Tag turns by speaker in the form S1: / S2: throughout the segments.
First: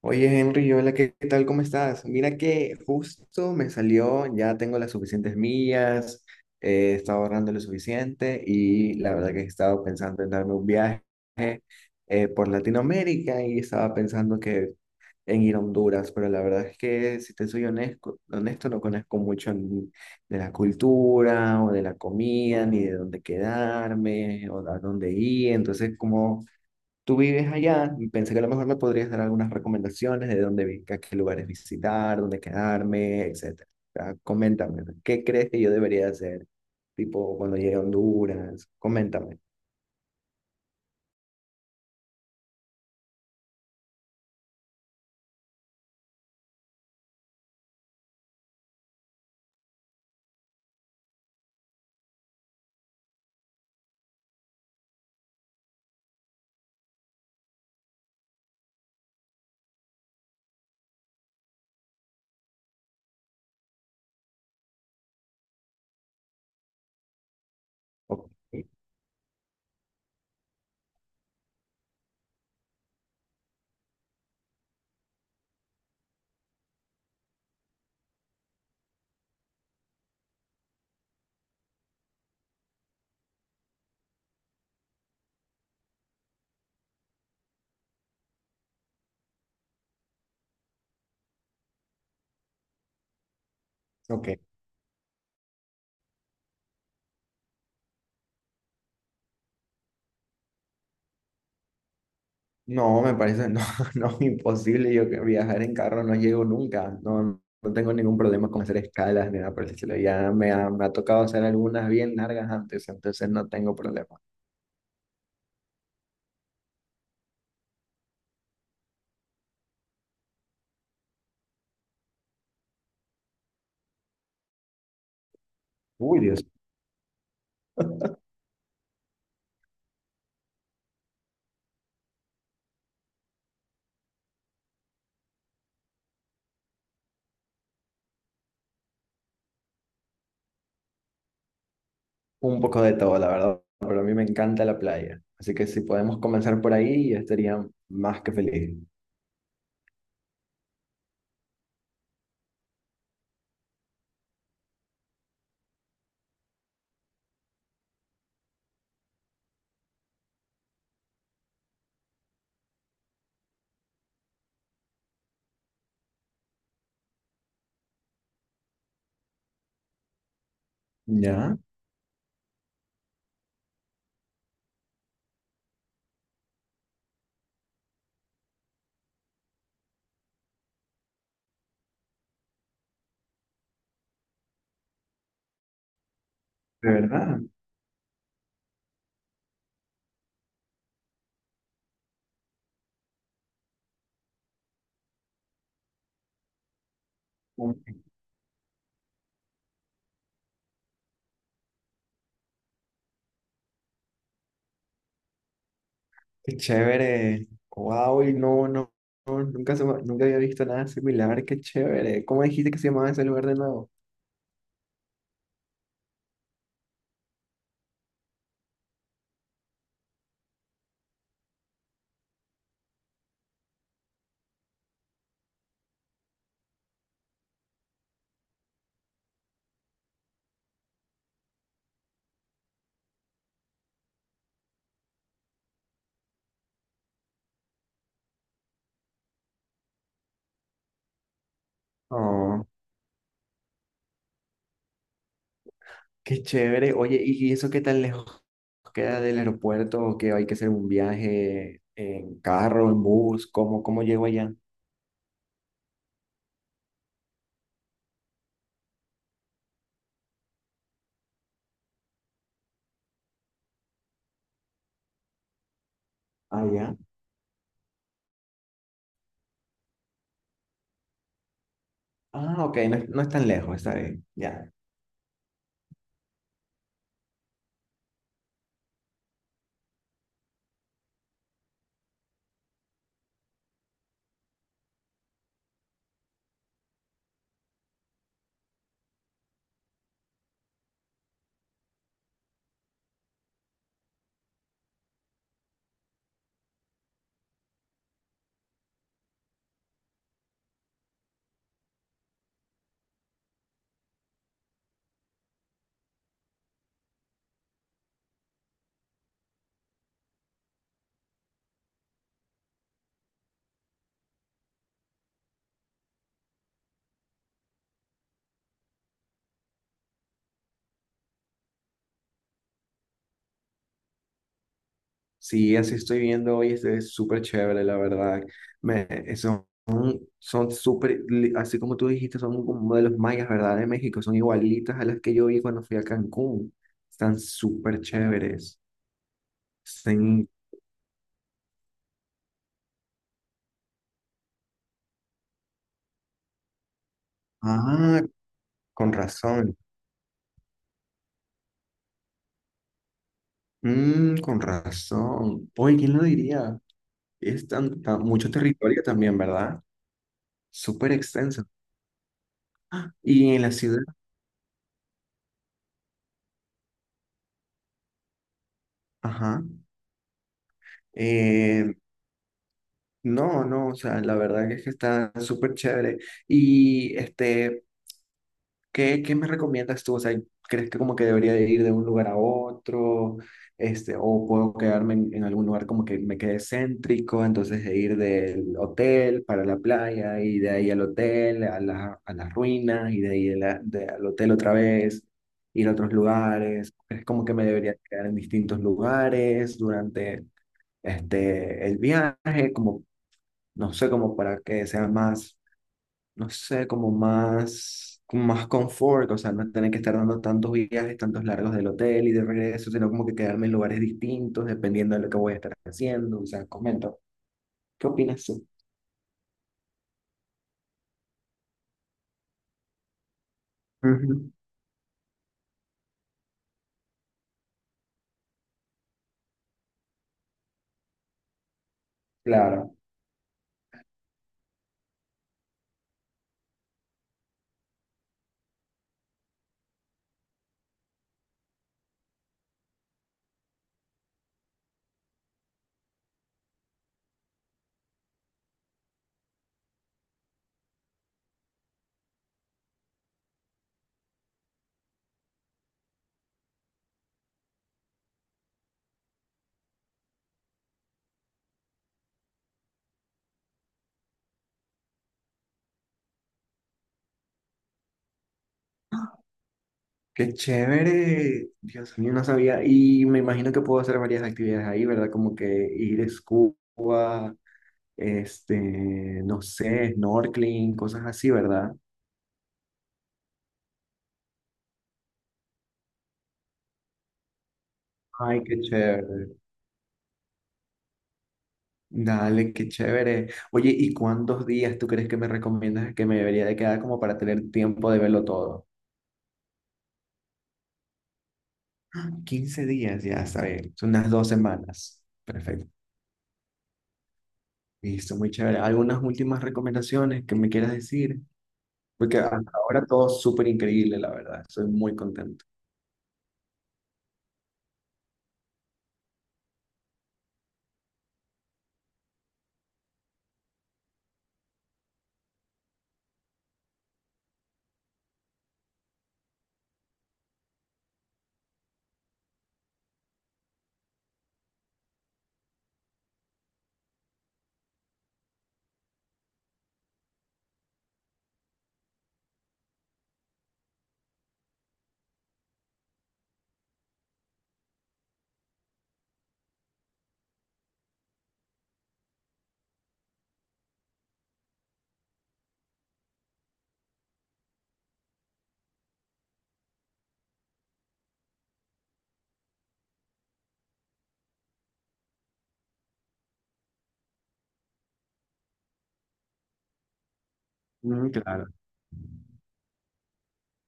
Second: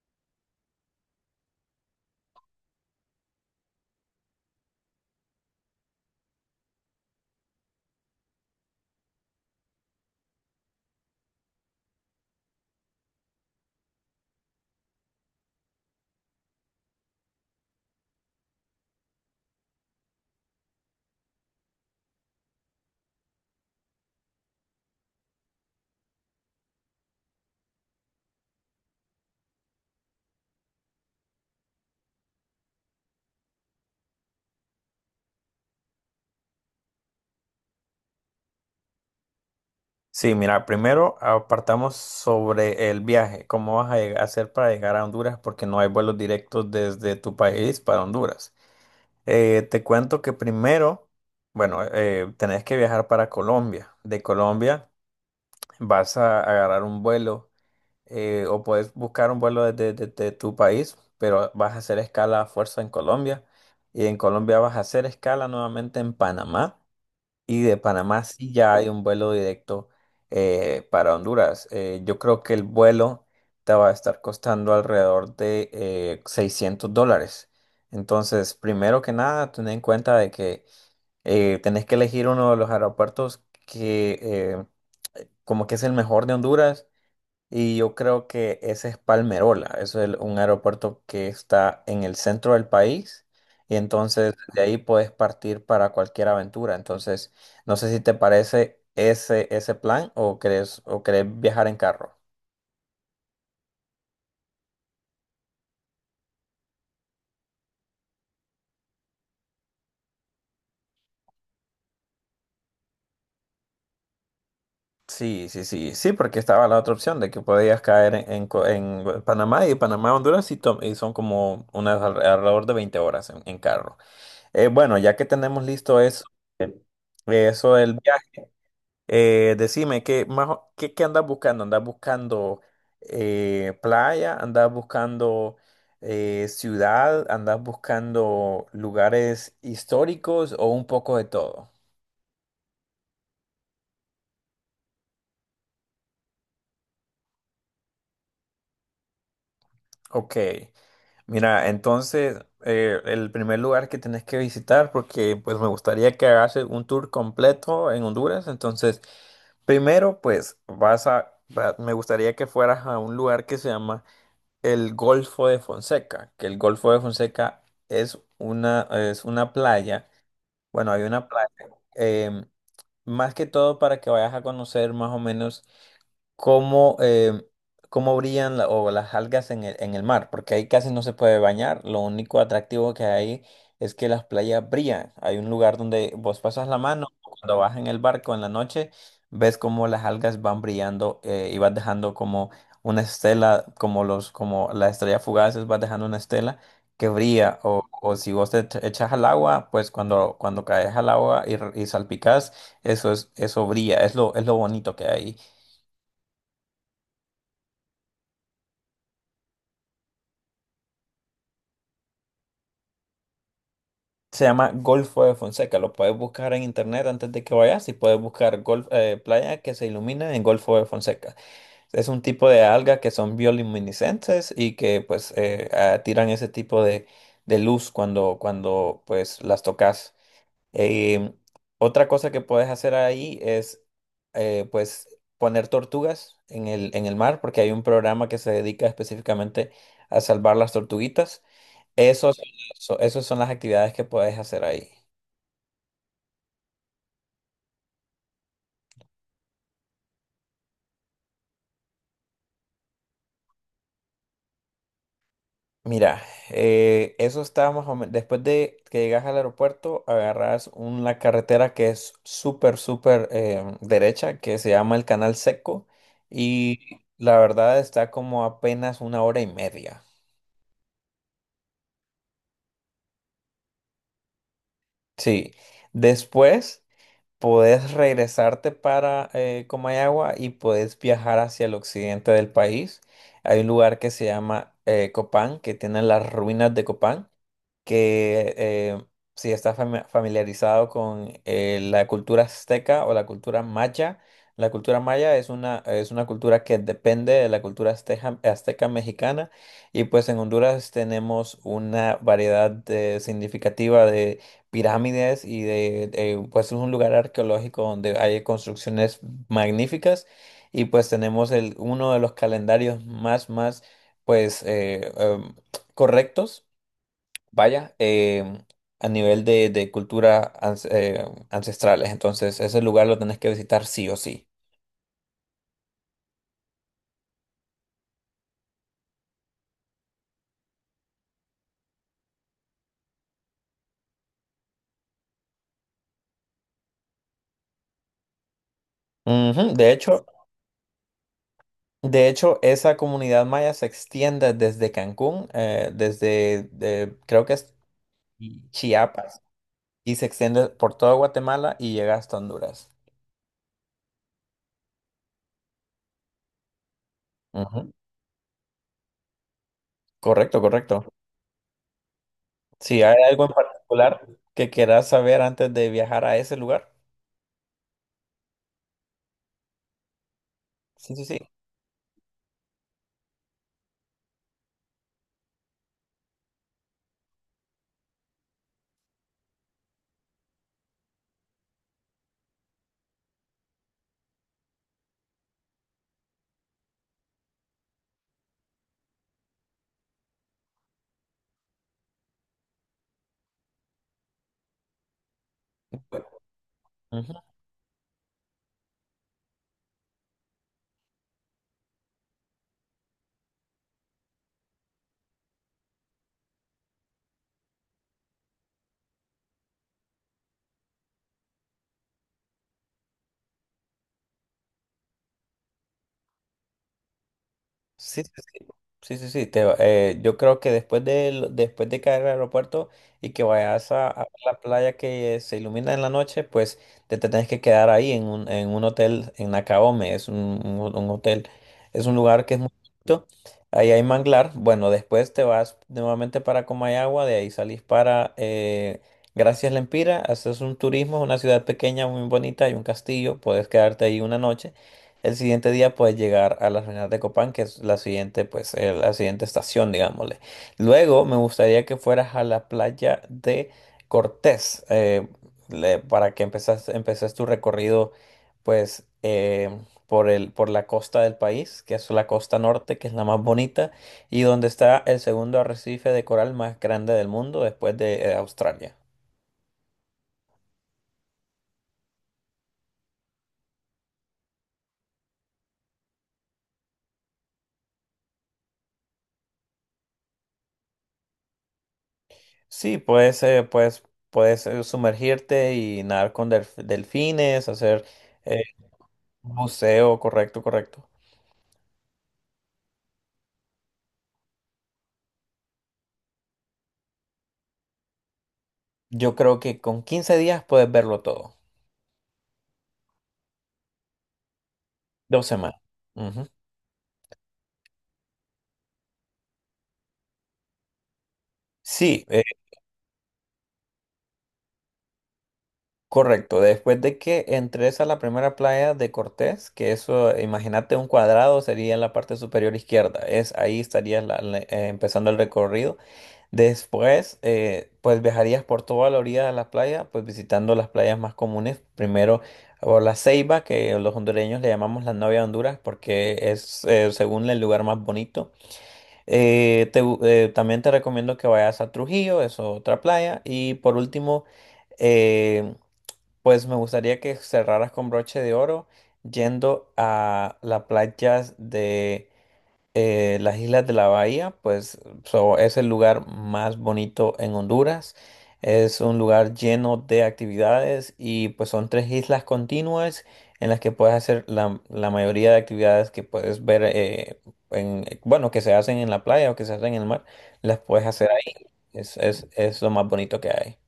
S1: Oye, Henry, hola, ¿qué tal? ¿Cómo estás? Mira que justo me salió, ya tengo las suficientes millas, he estado ahorrando lo suficiente y la verdad que he estado pensando en darme un viaje por Latinoamérica y estaba pensando que en ir a Honduras, pero la verdad es que, si te soy honesto, honesto, no conozco mucho ni de la cultura o de la comida, ni de dónde quedarme o a dónde ir, entonces como... Tú vives allá y pensé que a lo mejor me podrías dar algunas recomendaciones de a qué lugares visitar, dónde quedarme, etcétera. O sea, coméntame, ¿no? ¿Qué crees que yo debería hacer? Tipo, cuando llegue a Honduras, coméntame.
S2: Sí, mira, primero apartamos sobre el viaje, cómo vas a hacer para llegar a Honduras, porque no hay vuelos directos desde tu país para Honduras. Te cuento que primero, bueno, tenés que viajar para Colombia. De Colombia vas a agarrar un vuelo o puedes buscar un vuelo desde tu país, pero vas a hacer escala a fuerza en Colombia y en Colombia vas a hacer escala nuevamente en Panamá. Y de Panamá
S1: Ok,
S2: sí ya hay un vuelo directo para Honduras. Yo creo que el vuelo te va a estar costando alrededor de $600. Entonces, primero que nada, ten en cuenta de que tenés que elegir uno de los aeropuertos que como que es el mejor de Honduras y yo creo que ese es Palmerola, eso es un aeropuerto que está en el centro del país y
S1: ok.
S2: entonces de ahí puedes partir para cualquier aventura. Entonces, no sé si te parece ese plan o crees, o querés viajar en carro.
S1: No, me parece, no, no, imposible. Yo que viajar en carro no llego nunca. No, no tengo ningún problema con hacer escalas ni nada por el estilo. Ya me ha tocado hacer algunas bien largas antes, entonces no tengo problema.
S2: Sí, sí, sí, sí, porque estaba la otra opción de que podías caer en en Panamá y Panamá, Honduras y y son como unas alrededor de 20 horas en carro. Bueno, ya que tenemos listo
S1: Uy,
S2: eso,
S1: Dios.
S2: eso del viaje. Decime, ¿qué, más, qué, qué andas buscando? ¿Andas buscando playa? ¿Andas buscando ciudad? ¿Andas buscando lugares históricos o un poco de todo?
S1: Un poco de todo, la verdad, pero a mí me encanta la playa. Así que si podemos comenzar por ahí, yo estaría más que feliz.
S2: Ok, mira, entonces el primer lugar que tenés que visitar, porque pues me gustaría que hagas un tour completo en Honduras, entonces primero pues me gustaría que fueras a un lugar que se llama el Golfo de Fonseca, que el Golfo de Fonseca es una playa, bueno, hay una playa,
S1: Ya,
S2: em, más que todo para que vayas a conocer más o menos cómo, cómo brillan o las algas en el mar, porque ahí casi no se puede bañar. Lo único atractivo que hay es que las playas brillan. Hay un lugar donde vos pasas la
S1: de
S2: mano,
S1: verdad.
S2: cuando vas en el barco en la noche, ves cómo las algas van brillando, y vas dejando como una estela, como las estrellas fugaces, vas dejando una estela que brilla. O, o si vos te echas al agua, pues cuando, cuando caes al agua y y salpicas, eso brilla, es lo bonito que hay.
S1: Qué chévere. Wow, y no, no, no, nunca, nunca había visto nada similar. Qué chévere. ¿Cómo dijiste que se llamaba ese lugar de nuevo?
S2: Se llama Golfo de Fonseca. Lo puedes buscar en internet antes de que vayas y puedes buscar golf, playa que se ilumina en Golfo de Fonseca. Es un tipo de alga que son bioluminiscentes y que pues tiran ese tipo de luz cuando, cuando pues las tocas. Eh, Otra cosa que puedes hacer ahí es pues poner tortugas en el mar porque hay un programa que se dedica específicamente a salvar las tortuguitas. Esos,
S1: Oh,
S2: esos son las actividades que puedes hacer ahí.
S1: qué chévere. Oye, ¿y eso qué tan lejos queda del aeropuerto? ¿O qué hay que hacer un viaje en carro, en bus? ¿Cómo, cómo llego allá?
S2: Mira, eso está más o menos. Después de que llegas al aeropuerto, agarras una carretera que es súper, súper derecha, que se llama el Canal Seco.
S1: Ah,
S2: Y
S1: ya.
S2: la verdad está como apenas una hora y media.
S1: Ah, ok, no, no es tan lejos, está bien. Ya.
S2: Sí. Después podés regresarte para Comayagua y podés viajar hacia el occidente del país. Hay un lugar que se llama Copán, que tiene las ruinas de Copán, que si estás familiarizado con la cultura azteca o la cultura maya es una cultura que depende de la cultura azteca mexicana y pues en Honduras tenemos una significativa de pirámides y pues es un lugar arqueológico donde hay construcciones magníficas y pues tenemos el, uno de los calendarios más, más pues correctos. Vaya, a nivel de cultura ancestrales, entonces ese lugar lo tenés que visitar sí o sí.
S1: Sí, así estoy viendo hoy, este es súper chévere, la verdad. Son, son súper, así como tú dijiste, son como de los mayas, ¿verdad? De México, son igualitas a las que yo vi cuando fui a Cancún. Están súper chéveres.
S2: Ujú.
S1: Están...
S2: De hecho, esa comunidad maya se extiende desde Cancún, creo que es
S1: Ah, con
S2: Chiapas,
S1: razón.
S2: y se extiende por toda Guatemala y llega hasta Honduras.
S1: Mm, con razón. Oye, ¿quién lo diría? Es
S2: Ujú.
S1: mucho territorio también, ¿verdad?
S2: Correcto, correcto.
S1: Súper extenso.
S2: Si hay algo
S1: Y
S2: en
S1: en la ciudad,
S2: particular que quieras saber antes de viajar a ese lugar,
S1: ajá.
S2: sí, sí, sí.
S1: eh, No, no, o sea, la verdad que es que está súper chévere. Y este, ¿qué me recomiendas tú? O sea, ¿crees que como que debería de ir de un lugar a otro? Este, o puedo quedarme en algún lugar como que me quede céntrico, entonces de ir del hotel para la playa y de ahí al hotel, a las ruinas y de ahí al hotel otra vez, ir a otros lugares. ¿Crees como que me debería quedar en distintos lugares durante este, el viaje? Como no sé, como para que sea más, no sé, como más confort, o sea, no tener que estar dando tantos viajes, tantos largos del hotel y de regreso, sino como que quedarme en lugares distintos dependiendo de lo que voy a estar haciendo, o sea, comento, ¿qué
S2: Sí, sí,
S1: opinas tú?
S2: sí. Sí, sí, sí, yo creo que después de caer al aeropuerto y que vayas a
S1: Ujú.
S2: la playa que se ilumina en la noche, pues te tenés que quedar ahí en un hotel en Nakaome, es un, un hotel, es un lugar que es muy
S1: Claro,
S2: bonito, ahí hay manglar. Bueno, después te vas nuevamente para Comayagua, de ahí salís para Gracias Lempira, haces un turismo, es una ciudad pequeña muy bonita, hay un castillo, puedes quedarte ahí una noche. El siguiente día puedes llegar a las ruinas de Copán, que es la siguiente, pues, la siguiente estación, digámosle. Luego me gustaría que fueras a la playa de Cortés, para que empeces tu recorrido, pues, por el, por la costa del país, que es la costa norte, que es la más bonita, y donde está el segundo arrecife de coral más grande del mundo después de, Australia.
S1: qué chévere, Dios mío, no sabía, y me imagino que puedo hacer varias actividades ahí, ¿verdad? Como que ir a scuba, este, no sé, snorkeling, cosas así, ¿verdad?
S2: Sí, puedes sumergirte y nadar con delfines, hacer eh,
S1: Ay, qué
S2: un
S1: chévere.
S2: buceo, correcto, correcto.
S1: Dale, qué chévere. Oye, ¿y cuántos días tú crees que me recomiendas que me debería de quedar como para tener tiempo de verlo todo?
S2: Yo creo que con 15 días puedes verlo todo,
S1: 15 días, ya está bien, son unas 2 semanas.
S2: dos semanas.
S1: Perfecto.
S2: Ujú.
S1: Listo, muy chévere. ¿Algunas últimas recomendaciones que me quieras decir?
S2: Sí,
S1: Porque hasta ahora todo súper increíble, la verdad. Estoy muy contento.
S2: correcto. Después de que entres a la primera playa de Cortés, que eso, imagínate un cuadrado, sería en la parte superior izquierda. Es, ahí estarías empezando el recorrido. Después, pues viajarías por toda la orilla de la playa, pues visitando las playas más comunes. Primero por la Ceiba, que los hondureños le llamamos la novia de Honduras porque es, según el lugar más bonito. También te recomiendo que vayas a Trujillo, es otra playa. Y por último, eh, pues me gustaría que cerraras con broche de oro yendo a las playas de las Islas de la Bahía, pues es el lugar más bonito en Honduras. Es un lugar lleno de actividades y pues son tres islas continuas en las que puedes hacer la, la mayoría de actividades que puedes ver, en, bueno, que se hacen en la playa o que se hacen en el mar, las puedes hacer
S1: Mm,
S2: ahí.
S1: claro.
S2: Es lo más bonito que hay.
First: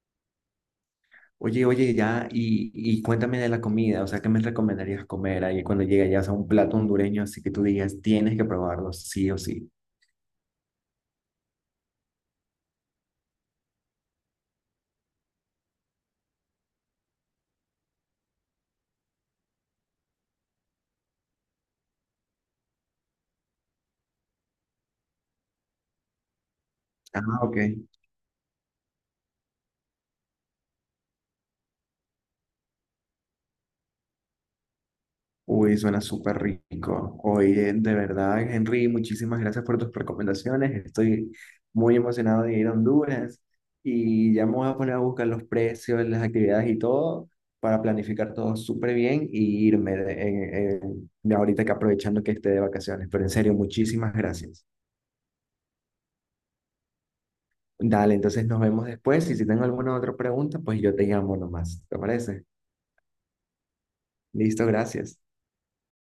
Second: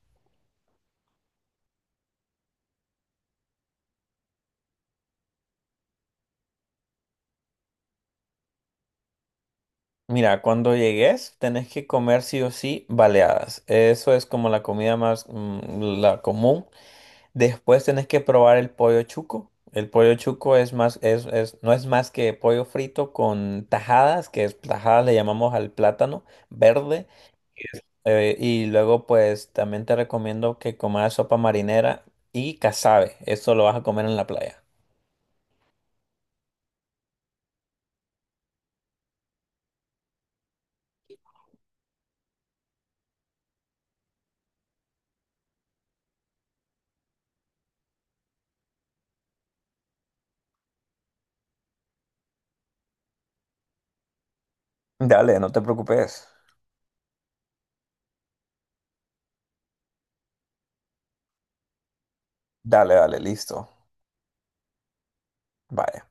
S1: Oye, oye, ya, y cuéntame de la comida. O sea, ¿qué me recomendarías comer ahí cuando llegue ya, a un plato hondureño? Así que tú digas, tienes que probarlo, sí o sí.
S2: Mira, cuando llegues tenés que comer sí o sí baleadas. Eso es como la comida más, la común. Después tenés que probar el pollo chuco. El pollo chuco es más, no es más que pollo frito con tajadas, que es, tajadas le llamamos al plátano verde.
S1: Ah, ok.
S2: Y luego pues también te recomiendo que comas sopa marinera y casabe. Esto lo vas a comer en la playa.
S1: Uy, suena súper rico. Oye, de verdad, Henry, muchísimas gracias por tus recomendaciones. Estoy muy emocionado de ir a Honduras y ya me voy a poner a buscar los precios, las actividades y todo para planificar todo súper bien y irme ahorita que aprovechando que esté de vacaciones. Pero en serio, muchísimas gracias.
S2: Dale, no te preocupes.
S1: Dale, entonces nos vemos después y si tengo alguna otra pregunta, pues yo te llamo nomás. ¿Te parece?
S2: Dale, dale, listo.
S1: Listo, gracias.
S2: Bye.